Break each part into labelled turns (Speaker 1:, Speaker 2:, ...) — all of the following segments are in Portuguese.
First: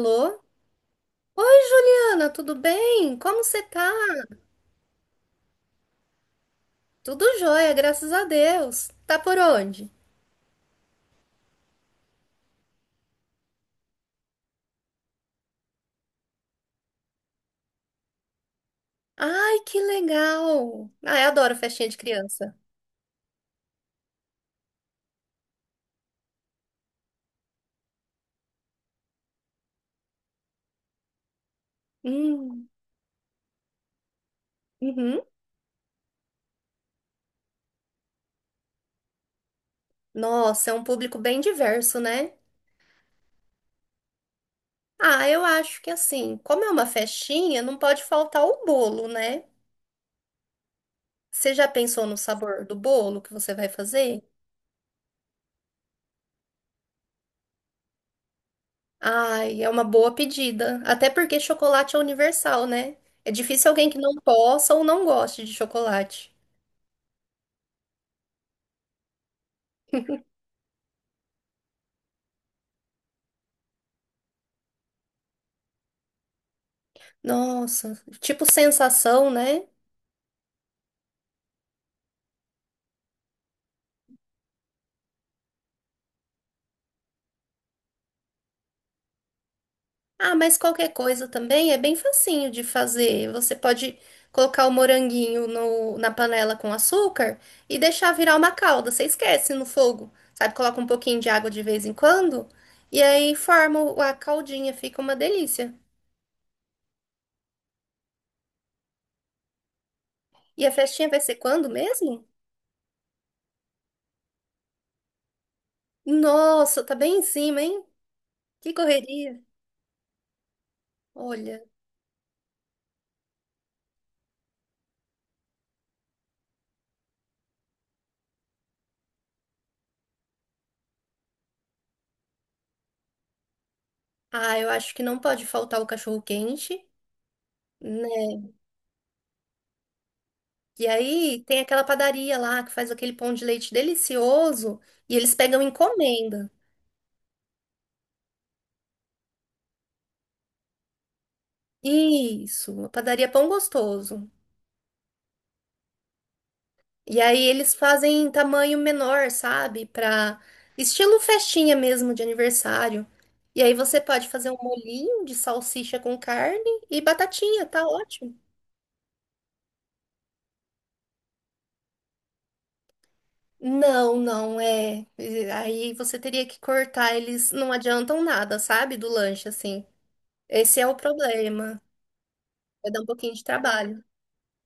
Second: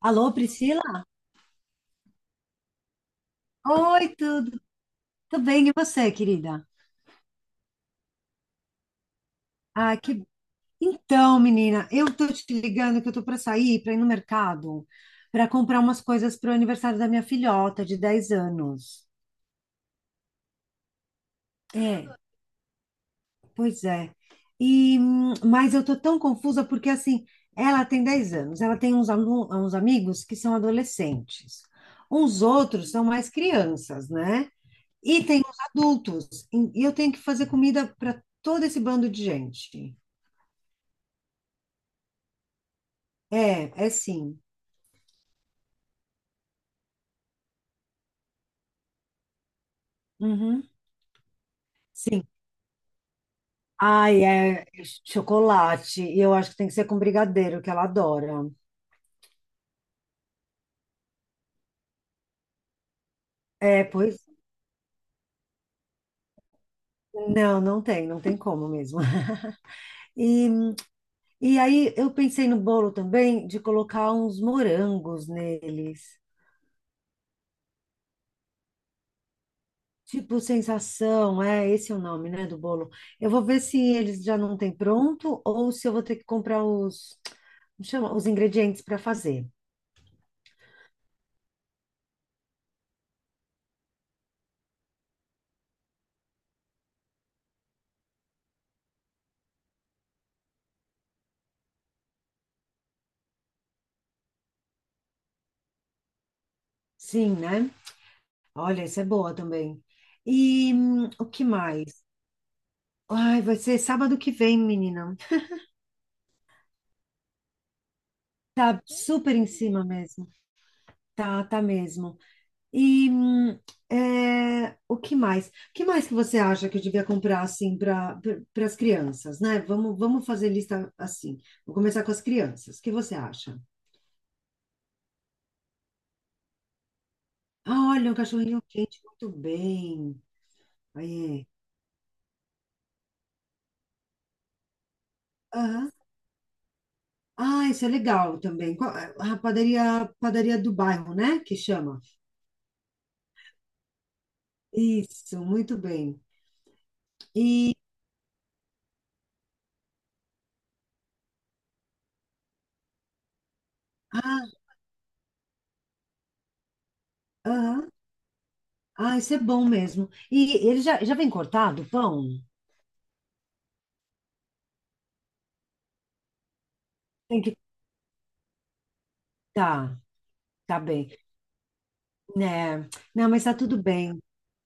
Speaker 1: Alô, Priscila?
Speaker 2: Oi, Juliana, tudo bem? Como você tá?
Speaker 1: Oi, tudo bem? E você, querida?
Speaker 2: Tudo jóia, graças a Deus. Tá por onde?
Speaker 1: Ah, que... Então, menina, eu tô te ligando que eu tô para sair, para ir no mercado, para comprar umas coisas pro aniversário da minha filhota de 10 anos.
Speaker 2: Ai, que legal! Ah, eu adoro festinha de
Speaker 1: É,
Speaker 2: criança.
Speaker 1: pois é. E, mas eu tô tão confusa porque, assim, ela tem 10 anos, ela tem uns amigos que são adolescentes, uns
Speaker 2: Hum,
Speaker 1: outros são mais crianças, né?
Speaker 2: uhum.
Speaker 1: E tem os adultos, e eu tenho que fazer comida para todo esse bando de gente.
Speaker 2: Nossa, é um público bem diverso, né?
Speaker 1: É, é sim.
Speaker 2: Ah, eu acho que assim, como é uma festinha, não pode faltar o bolo, né?
Speaker 1: Uhum.
Speaker 2: Você já pensou no
Speaker 1: Sim.
Speaker 2: sabor do bolo que você vai
Speaker 1: Ai,
Speaker 2: fazer?
Speaker 1: é chocolate. E eu acho que tem que ser com brigadeiro, que ela adora.
Speaker 2: Ai, é uma boa pedida. Até porque chocolate é universal, né? É difícil
Speaker 1: É,
Speaker 2: alguém que não
Speaker 1: pois.
Speaker 2: possa ou não goste de chocolate.
Speaker 1: Não, não tem como mesmo. E, e aí eu pensei no bolo também de colocar uns morangos neles.
Speaker 2: Nossa, tipo sensação, né?
Speaker 1: Tipo, sensação, é esse é o nome, né, do bolo. Eu vou ver se eles já não têm pronto ou se eu vou ter que comprar os, como chama, os ingredientes para fazer.
Speaker 2: Ah, mas qualquer coisa também é bem facinho de fazer. Você pode colocar o moranguinho na panela com açúcar e deixar virar uma calda. Você esquece no fogo, sabe? Coloca um pouquinho de água de vez em quando e aí forma a caldinha, fica uma delícia.
Speaker 1: Sim, né? Olha, isso é boa também.
Speaker 2: E a
Speaker 1: E
Speaker 2: festinha vai
Speaker 1: o
Speaker 2: ser
Speaker 1: que
Speaker 2: quando
Speaker 1: mais?
Speaker 2: mesmo?
Speaker 1: Ai, vai ser sábado que vem, menina.
Speaker 2: Nossa, tá bem em cima, hein? Que
Speaker 1: Tá super
Speaker 2: correria.
Speaker 1: em cima mesmo. Tá, tá
Speaker 2: Olha,
Speaker 1: mesmo. E o que mais? O que mais que você acha que eu devia comprar assim para as crianças, né? Vamos, vamos fazer lista assim. Vou começar com as crianças. O que você acha?
Speaker 2: ah, eu acho que não pode faltar o cachorro quente,
Speaker 1: Ah,
Speaker 2: né?
Speaker 1: olha, um cachorrinho quente, muito bem.
Speaker 2: E aí
Speaker 1: Aí,
Speaker 2: tem aquela padaria lá que faz aquele pão de leite delicioso e eles pegam
Speaker 1: aham.
Speaker 2: encomenda.
Speaker 1: Ah, isso é legal também. A padaria do bairro, né? Que chama.
Speaker 2: Isso, a padaria Pão Gostoso.
Speaker 1: Isso, muito bem.
Speaker 2: E aí eles
Speaker 1: E,
Speaker 2: fazem em tamanho menor, sabe? Pra estilo festinha mesmo de aniversário. E aí você pode fazer
Speaker 1: ah,
Speaker 2: um molhinho de salsicha com carne e batatinha, tá
Speaker 1: aham.
Speaker 2: ótimo.
Speaker 1: Ah, isso é bom mesmo. E ele já vem cortado o pão?
Speaker 2: Não, não é. E aí você teria que cortar,
Speaker 1: Tem
Speaker 2: eles
Speaker 1: que,
Speaker 2: não adiantam nada, sabe? Do lanche assim.
Speaker 1: tá,
Speaker 2: Esse
Speaker 1: tá
Speaker 2: é o
Speaker 1: bem.
Speaker 2: problema.
Speaker 1: Né?
Speaker 2: Vai dar um
Speaker 1: Não,
Speaker 2: pouquinho de
Speaker 1: mas tá tudo
Speaker 2: trabalho.
Speaker 1: bem,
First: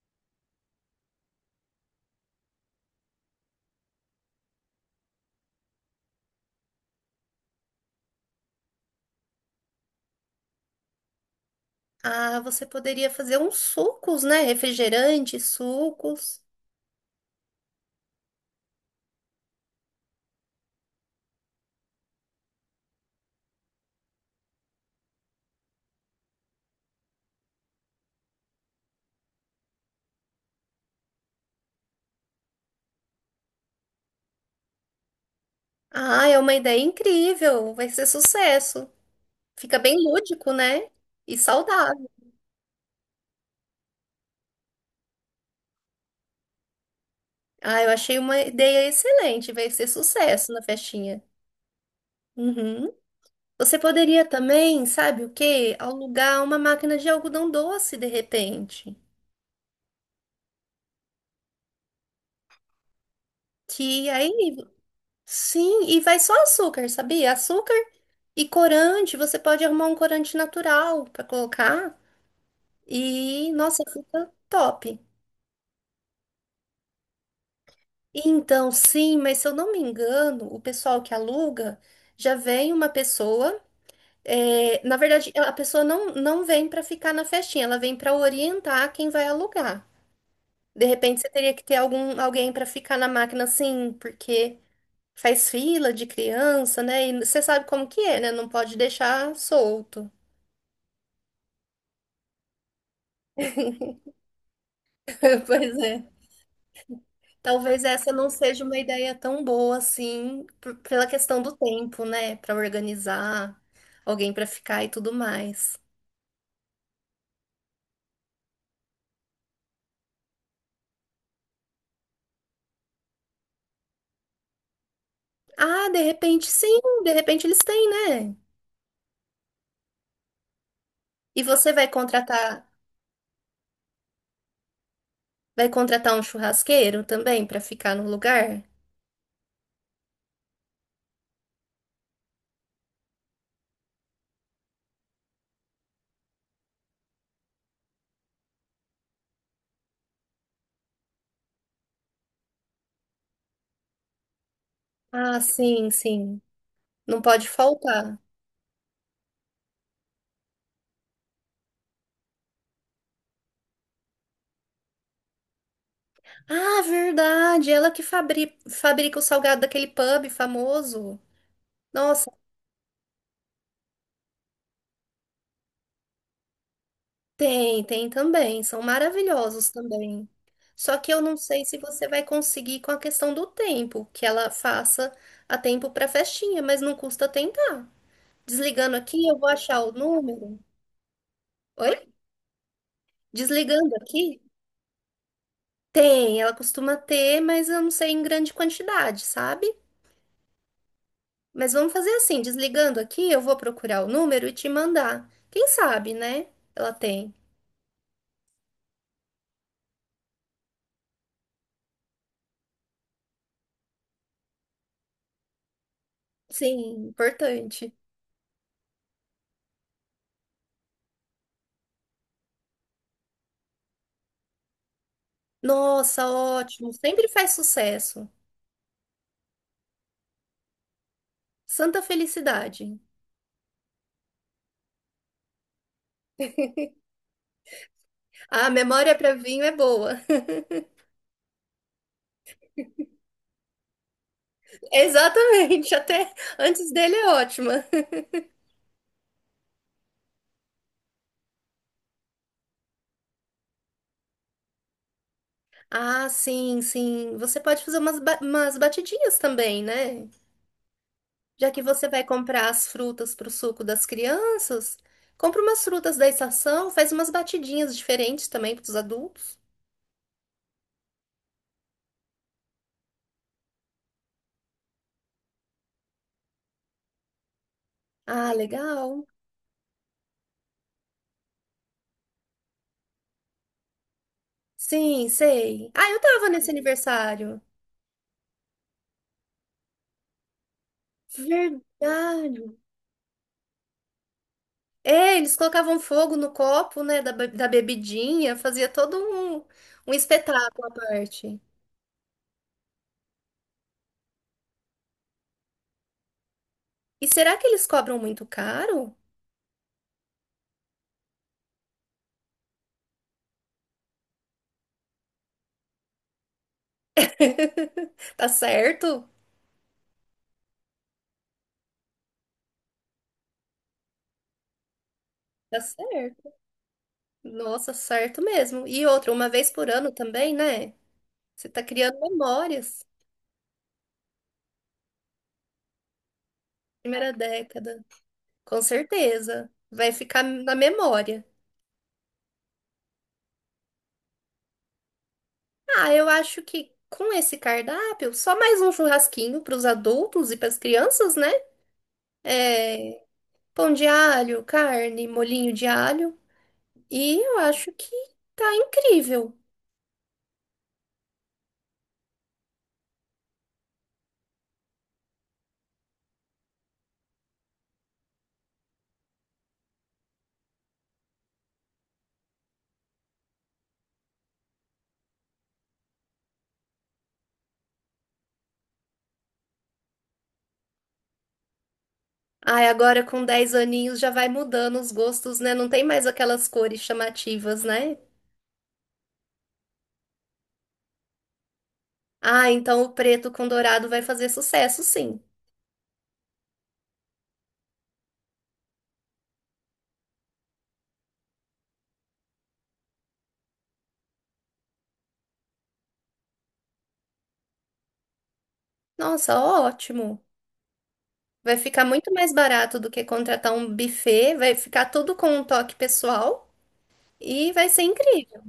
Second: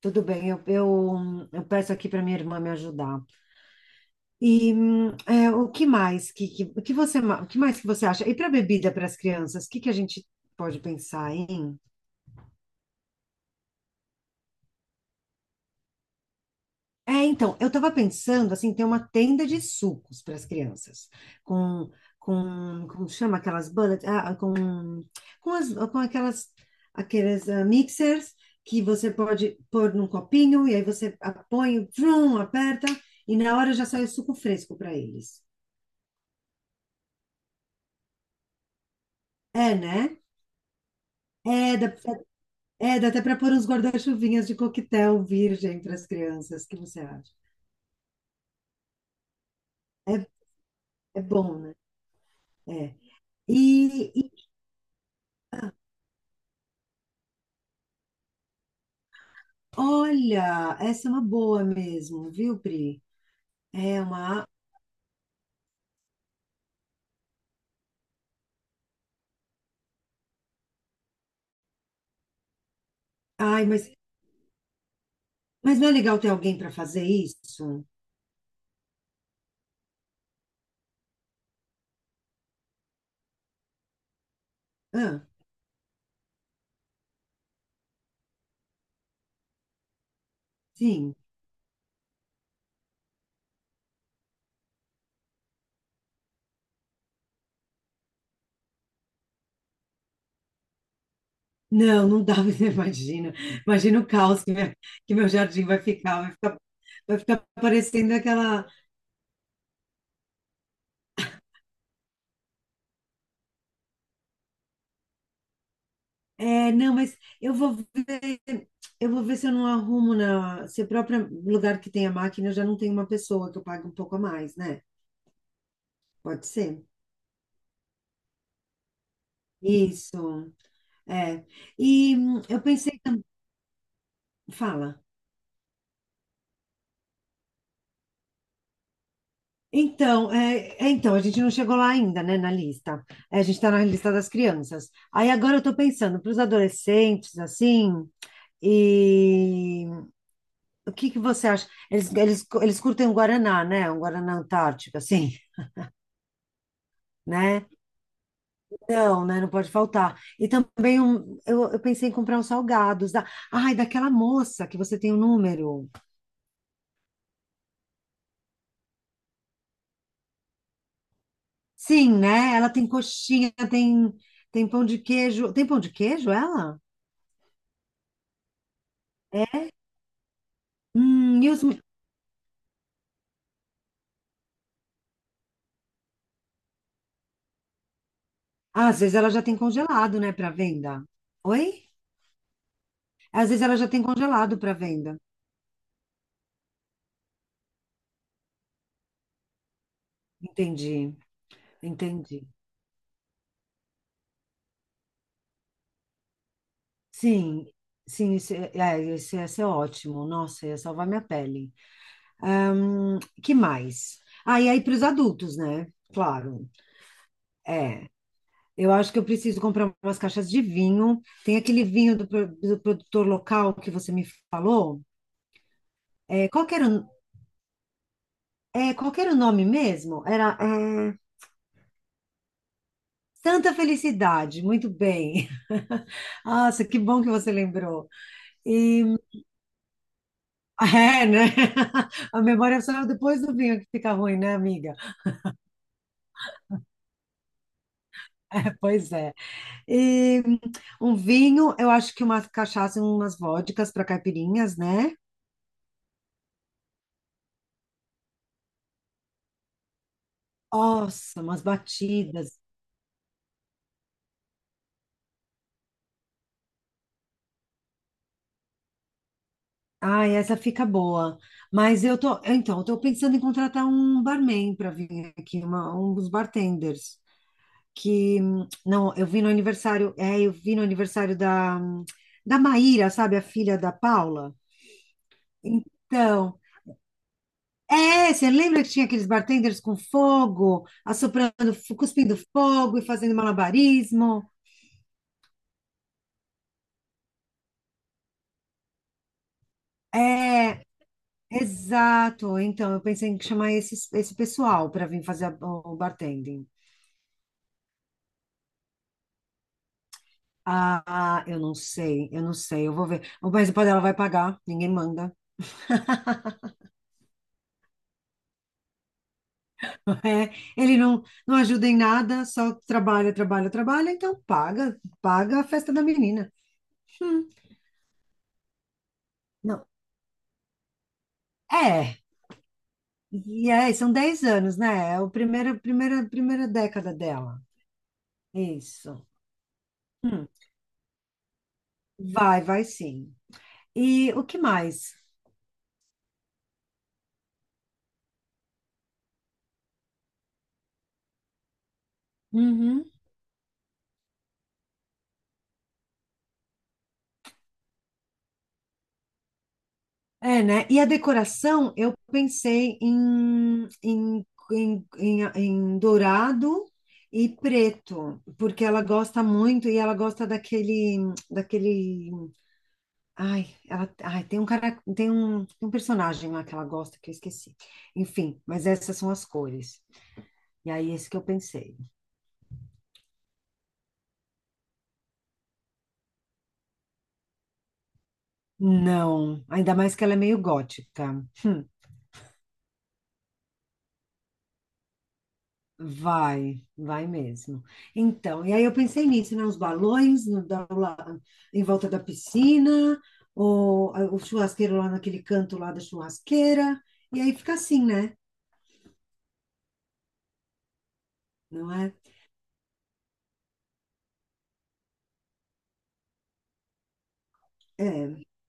Speaker 1: tudo bem. Eu peço aqui para minha irmã me ajudar. E o que mais que, o que você, ma- o que mais que você acha? E para bebida para as crianças, o que que a gente pode pensar, hein?
Speaker 2: Ah, você poderia fazer uns sucos, né? Refrigerantes, sucos.
Speaker 1: É, então, eu estava pensando assim, ter uma tenda de sucos para as crianças, com, como chama aquelas bullet, ah, com, as, com aquelas, aqueles ah, mixers que você pode pôr num copinho e aí você põe, o trum, aperta e na hora já sai o suco fresco para eles.
Speaker 2: Ah, é uma ideia incrível. Vai ser sucesso.
Speaker 1: É,
Speaker 2: Fica bem
Speaker 1: né?
Speaker 2: lúdico, né? E
Speaker 1: É, dá,
Speaker 2: saudável.
Speaker 1: é, dá até para pôr uns guarda-chuvinhas de coquetel virgem para as crianças, o que você acha?
Speaker 2: Ah, eu achei uma ideia excelente. Vai ser
Speaker 1: É,
Speaker 2: sucesso na festinha.
Speaker 1: é bom, né?
Speaker 2: Uhum.
Speaker 1: É.
Speaker 2: Você poderia
Speaker 1: E,
Speaker 2: também, sabe o quê? Alugar uma máquina de algodão doce, de repente.
Speaker 1: Olha, essa é uma boa mesmo, viu, Pri? É
Speaker 2: Que
Speaker 1: uma.
Speaker 2: aí, sim, e vai só açúcar, sabia? Açúcar e corante. Você pode arrumar um corante natural para colocar. E,
Speaker 1: Ai,
Speaker 2: nossa,
Speaker 1: mas,
Speaker 2: fica top.
Speaker 1: mas não é legal ter alguém para fazer isso?
Speaker 2: Então, sim, mas se eu não me engano, o pessoal que aluga já vem uma pessoa. É, na
Speaker 1: Ah,
Speaker 2: verdade, a pessoa não, não vem para ficar na festinha, ela vem para orientar quem vai alugar. De
Speaker 1: sim.
Speaker 2: repente, você teria que ter algum, alguém para ficar na máquina, assim, porque faz fila de criança, né? E você sabe como que é, né? Não pode deixar solto.
Speaker 1: Não, não dá, você imagina. Imagina o caos que meu jardim
Speaker 2: Pois
Speaker 1: vai
Speaker 2: é.
Speaker 1: ficar,
Speaker 2: Talvez essa
Speaker 1: parecendo
Speaker 2: não seja
Speaker 1: aquela.
Speaker 2: uma ideia tão boa assim, pela questão do tempo, né? Para organizar, alguém para ficar e tudo mais.
Speaker 1: É, não, mas eu vou ver se eu não arrumo na. Se o próprio lugar que tem a máquina eu já não tem uma pessoa que eu pague um pouco a mais, né?
Speaker 2: Ah, de repente
Speaker 1: Pode
Speaker 2: sim,
Speaker 1: ser.
Speaker 2: de repente eles têm, né?
Speaker 1: Isso.
Speaker 2: E
Speaker 1: É.
Speaker 2: você
Speaker 1: E eu pensei também. Fala.
Speaker 2: vai contratar um churrasqueiro também para ficar no lugar?
Speaker 1: Então, a gente não chegou lá ainda, né, na lista. É, a gente está na lista das crianças. Aí agora eu estou pensando para os adolescentes, assim, e o que que você acha? Eles curtem um Guaraná, né? Um Guaraná Antártico, assim,
Speaker 2: Ah, sim, sim. Não pode
Speaker 1: né?
Speaker 2: faltar.
Speaker 1: Não, né? Não pode faltar. E também eu pensei em comprar uns salgados. Daquela moça que você tem o número.
Speaker 2: Ah, verdade, ela que fabrica o salgado daquele pub famoso.
Speaker 1: Sim,
Speaker 2: Nossa,
Speaker 1: né? Ela tem coxinha, tem pão de queijo. Tem pão de queijo, ela?
Speaker 2: tem, tem também. São maravilhosos também. Só que eu não
Speaker 1: Hum.
Speaker 2: sei se você vai conseguir com a questão do tempo, que ela faça a tempo para festinha, mas não custa tentar.
Speaker 1: Ah,
Speaker 2: Desligando
Speaker 1: às vezes
Speaker 2: aqui,
Speaker 1: ela
Speaker 2: eu
Speaker 1: já
Speaker 2: vou
Speaker 1: tem
Speaker 2: achar o
Speaker 1: congelado, né, para
Speaker 2: número.
Speaker 1: venda. Oi?
Speaker 2: Oi?
Speaker 1: Às vezes ela já
Speaker 2: Desligando
Speaker 1: tem
Speaker 2: aqui?
Speaker 1: congelado para venda.
Speaker 2: Tem, ela costuma ter, mas eu não sei em grande quantidade, sabe?
Speaker 1: Entendi,
Speaker 2: Mas vamos fazer assim,
Speaker 1: entendi.
Speaker 2: desligando aqui, eu vou procurar o número e te mandar. Quem sabe, né? Ela tem.
Speaker 1: Sim, sim, isso é, esse é ótimo. Nossa, ia salvar minha pele. Que mais? Ah, e aí para os adultos, né? Claro.
Speaker 2: Sim, importante.
Speaker 1: É. Eu acho que eu preciso comprar umas caixas de vinho. Tem aquele vinho do produtor local que você me falou.
Speaker 2: Nossa,
Speaker 1: É, qual que era,
Speaker 2: ótimo. Sempre faz sucesso.
Speaker 1: qual que era o nome mesmo?
Speaker 2: Santa Felicidade.
Speaker 1: Santa Felicidade, muito bem. Nossa, que bom que você lembrou.
Speaker 2: A
Speaker 1: E
Speaker 2: memória para vinho é boa.
Speaker 1: é, né? A memória só é depois do vinho que fica ruim, né, amiga?
Speaker 2: Exatamente, até antes dele é ótima.
Speaker 1: É, pois é. E um vinho, eu acho que uma cachaça e umas vodkas para caipirinhas, né?
Speaker 2: Ah, sim, sim. Você pode fazer umas, umas batidinhas também, né?
Speaker 1: Nossa, umas
Speaker 2: Já que você vai
Speaker 1: batidas.
Speaker 2: comprar as frutas para o suco das crianças, compra umas frutas da estação, faz umas batidinhas diferentes também para os adultos.
Speaker 1: Ai, essa fica boa. Mas eu tô, então, eu tô pensando em contratar um barman para vir aqui, um dos bartenders. Que
Speaker 2: Ah,
Speaker 1: não,
Speaker 2: legal.
Speaker 1: eu vi no aniversário, da Maíra, sabe, a filha da Paula.
Speaker 2: Sim, sei. Ah, eu tava
Speaker 1: Então,
Speaker 2: nesse aniversário.
Speaker 1: você lembra que tinha aqueles bartenders com fogo, assoprando, cuspindo
Speaker 2: Verdade.
Speaker 1: fogo e fazendo malabarismo?
Speaker 2: É, eles colocavam fogo no copo, né, da, da bebidinha, fazia todo um, um
Speaker 1: É,
Speaker 2: espetáculo à parte.
Speaker 1: exato. Então, eu pensei em chamar esse pessoal para vir fazer o bartending.
Speaker 2: E será que eles cobram muito caro?
Speaker 1: Ah, eu não sei, eu vou ver. Mas o ela vai pagar, ninguém manda.
Speaker 2: Tá certo?
Speaker 1: É, ele não ajuda em nada, só trabalha, trabalha, trabalha, então paga, paga a
Speaker 2: Tá
Speaker 1: festa da
Speaker 2: certo.
Speaker 1: menina. Hum,
Speaker 2: Nossa, certo mesmo. E outra, uma vez
Speaker 1: não.
Speaker 2: por ano também, né? Você tá criando
Speaker 1: É,
Speaker 2: memórias.
Speaker 1: e aí, são 10 anos, né? É a primeira, primeira, primeira década
Speaker 2: Primeira
Speaker 1: dela.
Speaker 2: década. Com
Speaker 1: Isso.
Speaker 2: certeza. Vai ficar
Speaker 1: Hum,
Speaker 2: na memória.
Speaker 1: Vai, vai sim. E o que mais?
Speaker 2: Ah, eu acho que com esse cardápio, só mais um churrasquinho para os adultos e para as crianças, né?
Speaker 1: Uhum.
Speaker 2: É, pão de alho, carne, molhinho de alho. E eu acho que tá incrível.
Speaker 1: É, né? E a decoração, eu pensei em dourado e preto, porque ela gosta muito e ela gosta daquele, daquele Ai, ela, ai, tem um cara, tem um personagem lá que ela gosta que eu esqueci. Enfim, mas essas são as cores. E aí, esse que eu pensei.
Speaker 2: Ai, agora com 10 aninhos já vai mudando os gostos, né? Não tem mais aquelas cores chamativas, né?
Speaker 1: Não, ainda mais que ela é meio gótica. Hum,
Speaker 2: Ah, então o preto com dourado vai fazer sucesso, sim.
Speaker 1: Vai, vai mesmo. Então, e aí eu pensei nisso, né? Os balões lá em volta da piscina, ou o churrasqueiro lá naquele canto lá da churrasqueira. E aí fica assim, né?
Speaker 2: Nossa, ótimo. Vai
Speaker 1: Não
Speaker 2: ficar
Speaker 1: é?
Speaker 2: muito mais barato do que contratar um buffet, vai ficar tudo com um toque pessoal e vai ser
Speaker 1: É.
Speaker 2: incrível.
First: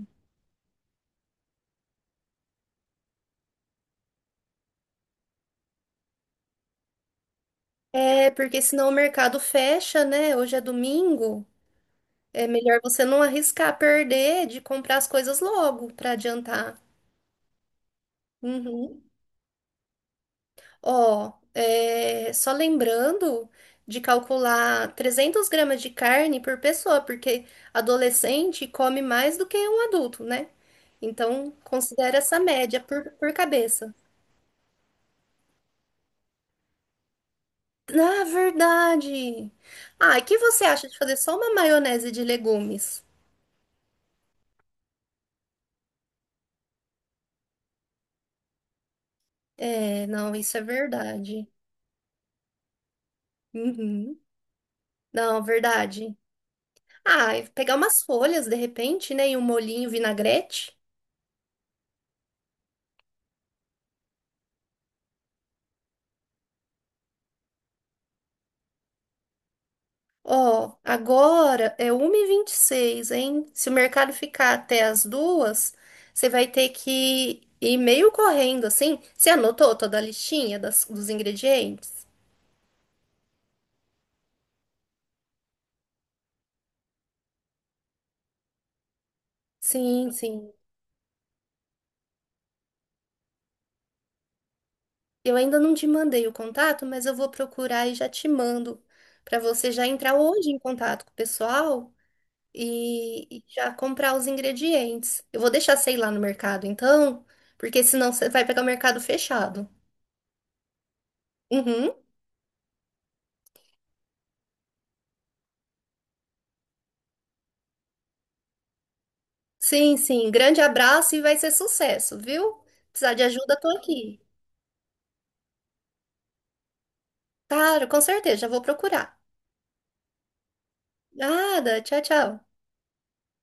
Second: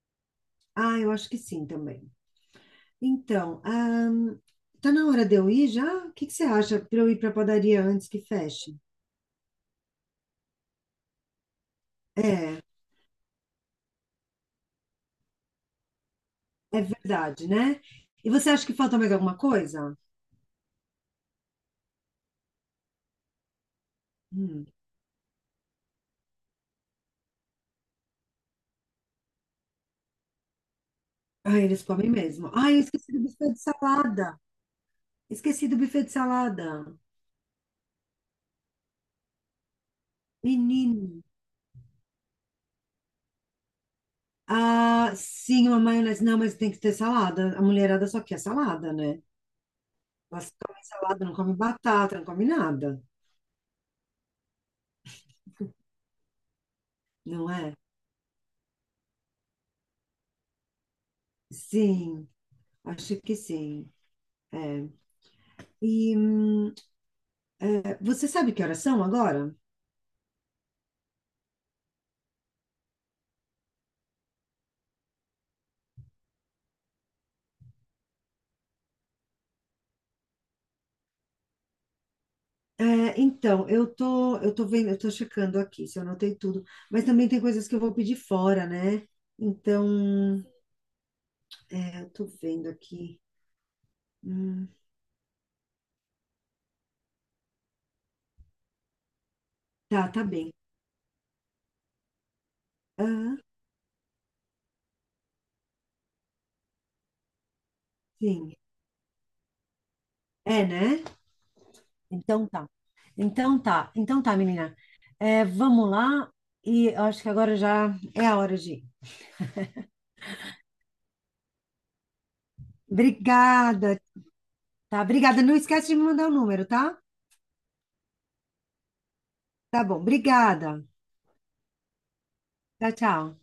Speaker 1: Ah, eu acho que sim também. Então, tá na hora de eu ir já? O que que você acha para eu ir para a padaria antes que
Speaker 2: É, porque
Speaker 1: feche?
Speaker 2: senão o mercado fecha, né? Hoje é domingo. É
Speaker 1: É,
Speaker 2: melhor você não arriscar perder de comprar as coisas logo para adiantar.
Speaker 1: é verdade, né? E você acha que falta
Speaker 2: Uhum.
Speaker 1: mais alguma coisa?
Speaker 2: Ó, é, só lembrando de
Speaker 1: Hum.
Speaker 2: calcular 300 gramas de carne por pessoa, porque adolescente come mais do que um adulto, né? Então,
Speaker 1: Ah, eles comem
Speaker 2: considera essa
Speaker 1: mesmo. Ah,
Speaker 2: média
Speaker 1: eu
Speaker 2: por,
Speaker 1: esqueci do
Speaker 2: por
Speaker 1: buffet de
Speaker 2: cabeça.
Speaker 1: salada. Esqueci do buffet de salada.
Speaker 2: Na verdade. Ah, e que você acha de fazer
Speaker 1: Menino.
Speaker 2: só uma maionese de legumes?
Speaker 1: Ah, sim, uma maionese. Não, mas tem que ter salada. A mulherada só quer salada, né?
Speaker 2: É, não,
Speaker 1: Elas
Speaker 2: isso é
Speaker 1: comem salada, não
Speaker 2: verdade.
Speaker 1: come batata, não come nada,
Speaker 2: Uhum. Não, verdade. Ah, e
Speaker 1: não é?
Speaker 2: pegar umas folhas de repente, né? E um molhinho vinagrete.
Speaker 1: Sim, acho que sim. É. E, hum, Você sabe que horas são agora?
Speaker 2: Ó, agora é 1:26, hein? Se o mercado ficar até as 2, você vai ter que ir meio correndo assim. Você anotou toda a listinha dos ingredientes?
Speaker 1: É, então, eu tô checando aqui se eu anotei tudo, mas também tem coisas que eu vou pedir fora, né?
Speaker 2: Sim,
Speaker 1: Então,
Speaker 2: sim.
Speaker 1: eu tô vendo aqui. Hum,
Speaker 2: Eu ainda não te mandei o contato, mas eu vou procurar e já te mando para você já
Speaker 1: tá,
Speaker 2: entrar
Speaker 1: tá
Speaker 2: hoje
Speaker 1: bem.
Speaker 2: em contato com o pessoal. E,
Speaker 1: Ah,
Speaker 2: já comprar os ingredientes. Eu vou deixar, sei lá, no mercado, então, porque senão você vai
Speaker 1: sim.
Speaker 2: pegar o mercado fechado.
Speaker 1: É, né?
Speaker 2: Uhum.
Speaker 1: Então tá. Então tá. Então tá, menina. É, vamos lá. E eu acho que agora já é a hora de ir.
Speaker 2: Sim, sim. Grande abraço e vai ser sucesso, viu? Precisar de ajuda, tô
Speaker 1: Obrigada,
Speaker 2: aqui.
Speaker 1: tá? Obrigada. Não esquece de me mandar o número, tá?
Speaker 2: Claro, com certeza, já vou procurar.
Speaker 1: Tá bom. Obrigada.
Speaker 2: Nada, tchau, tchau.
Speaker 1: Tchau, tchau.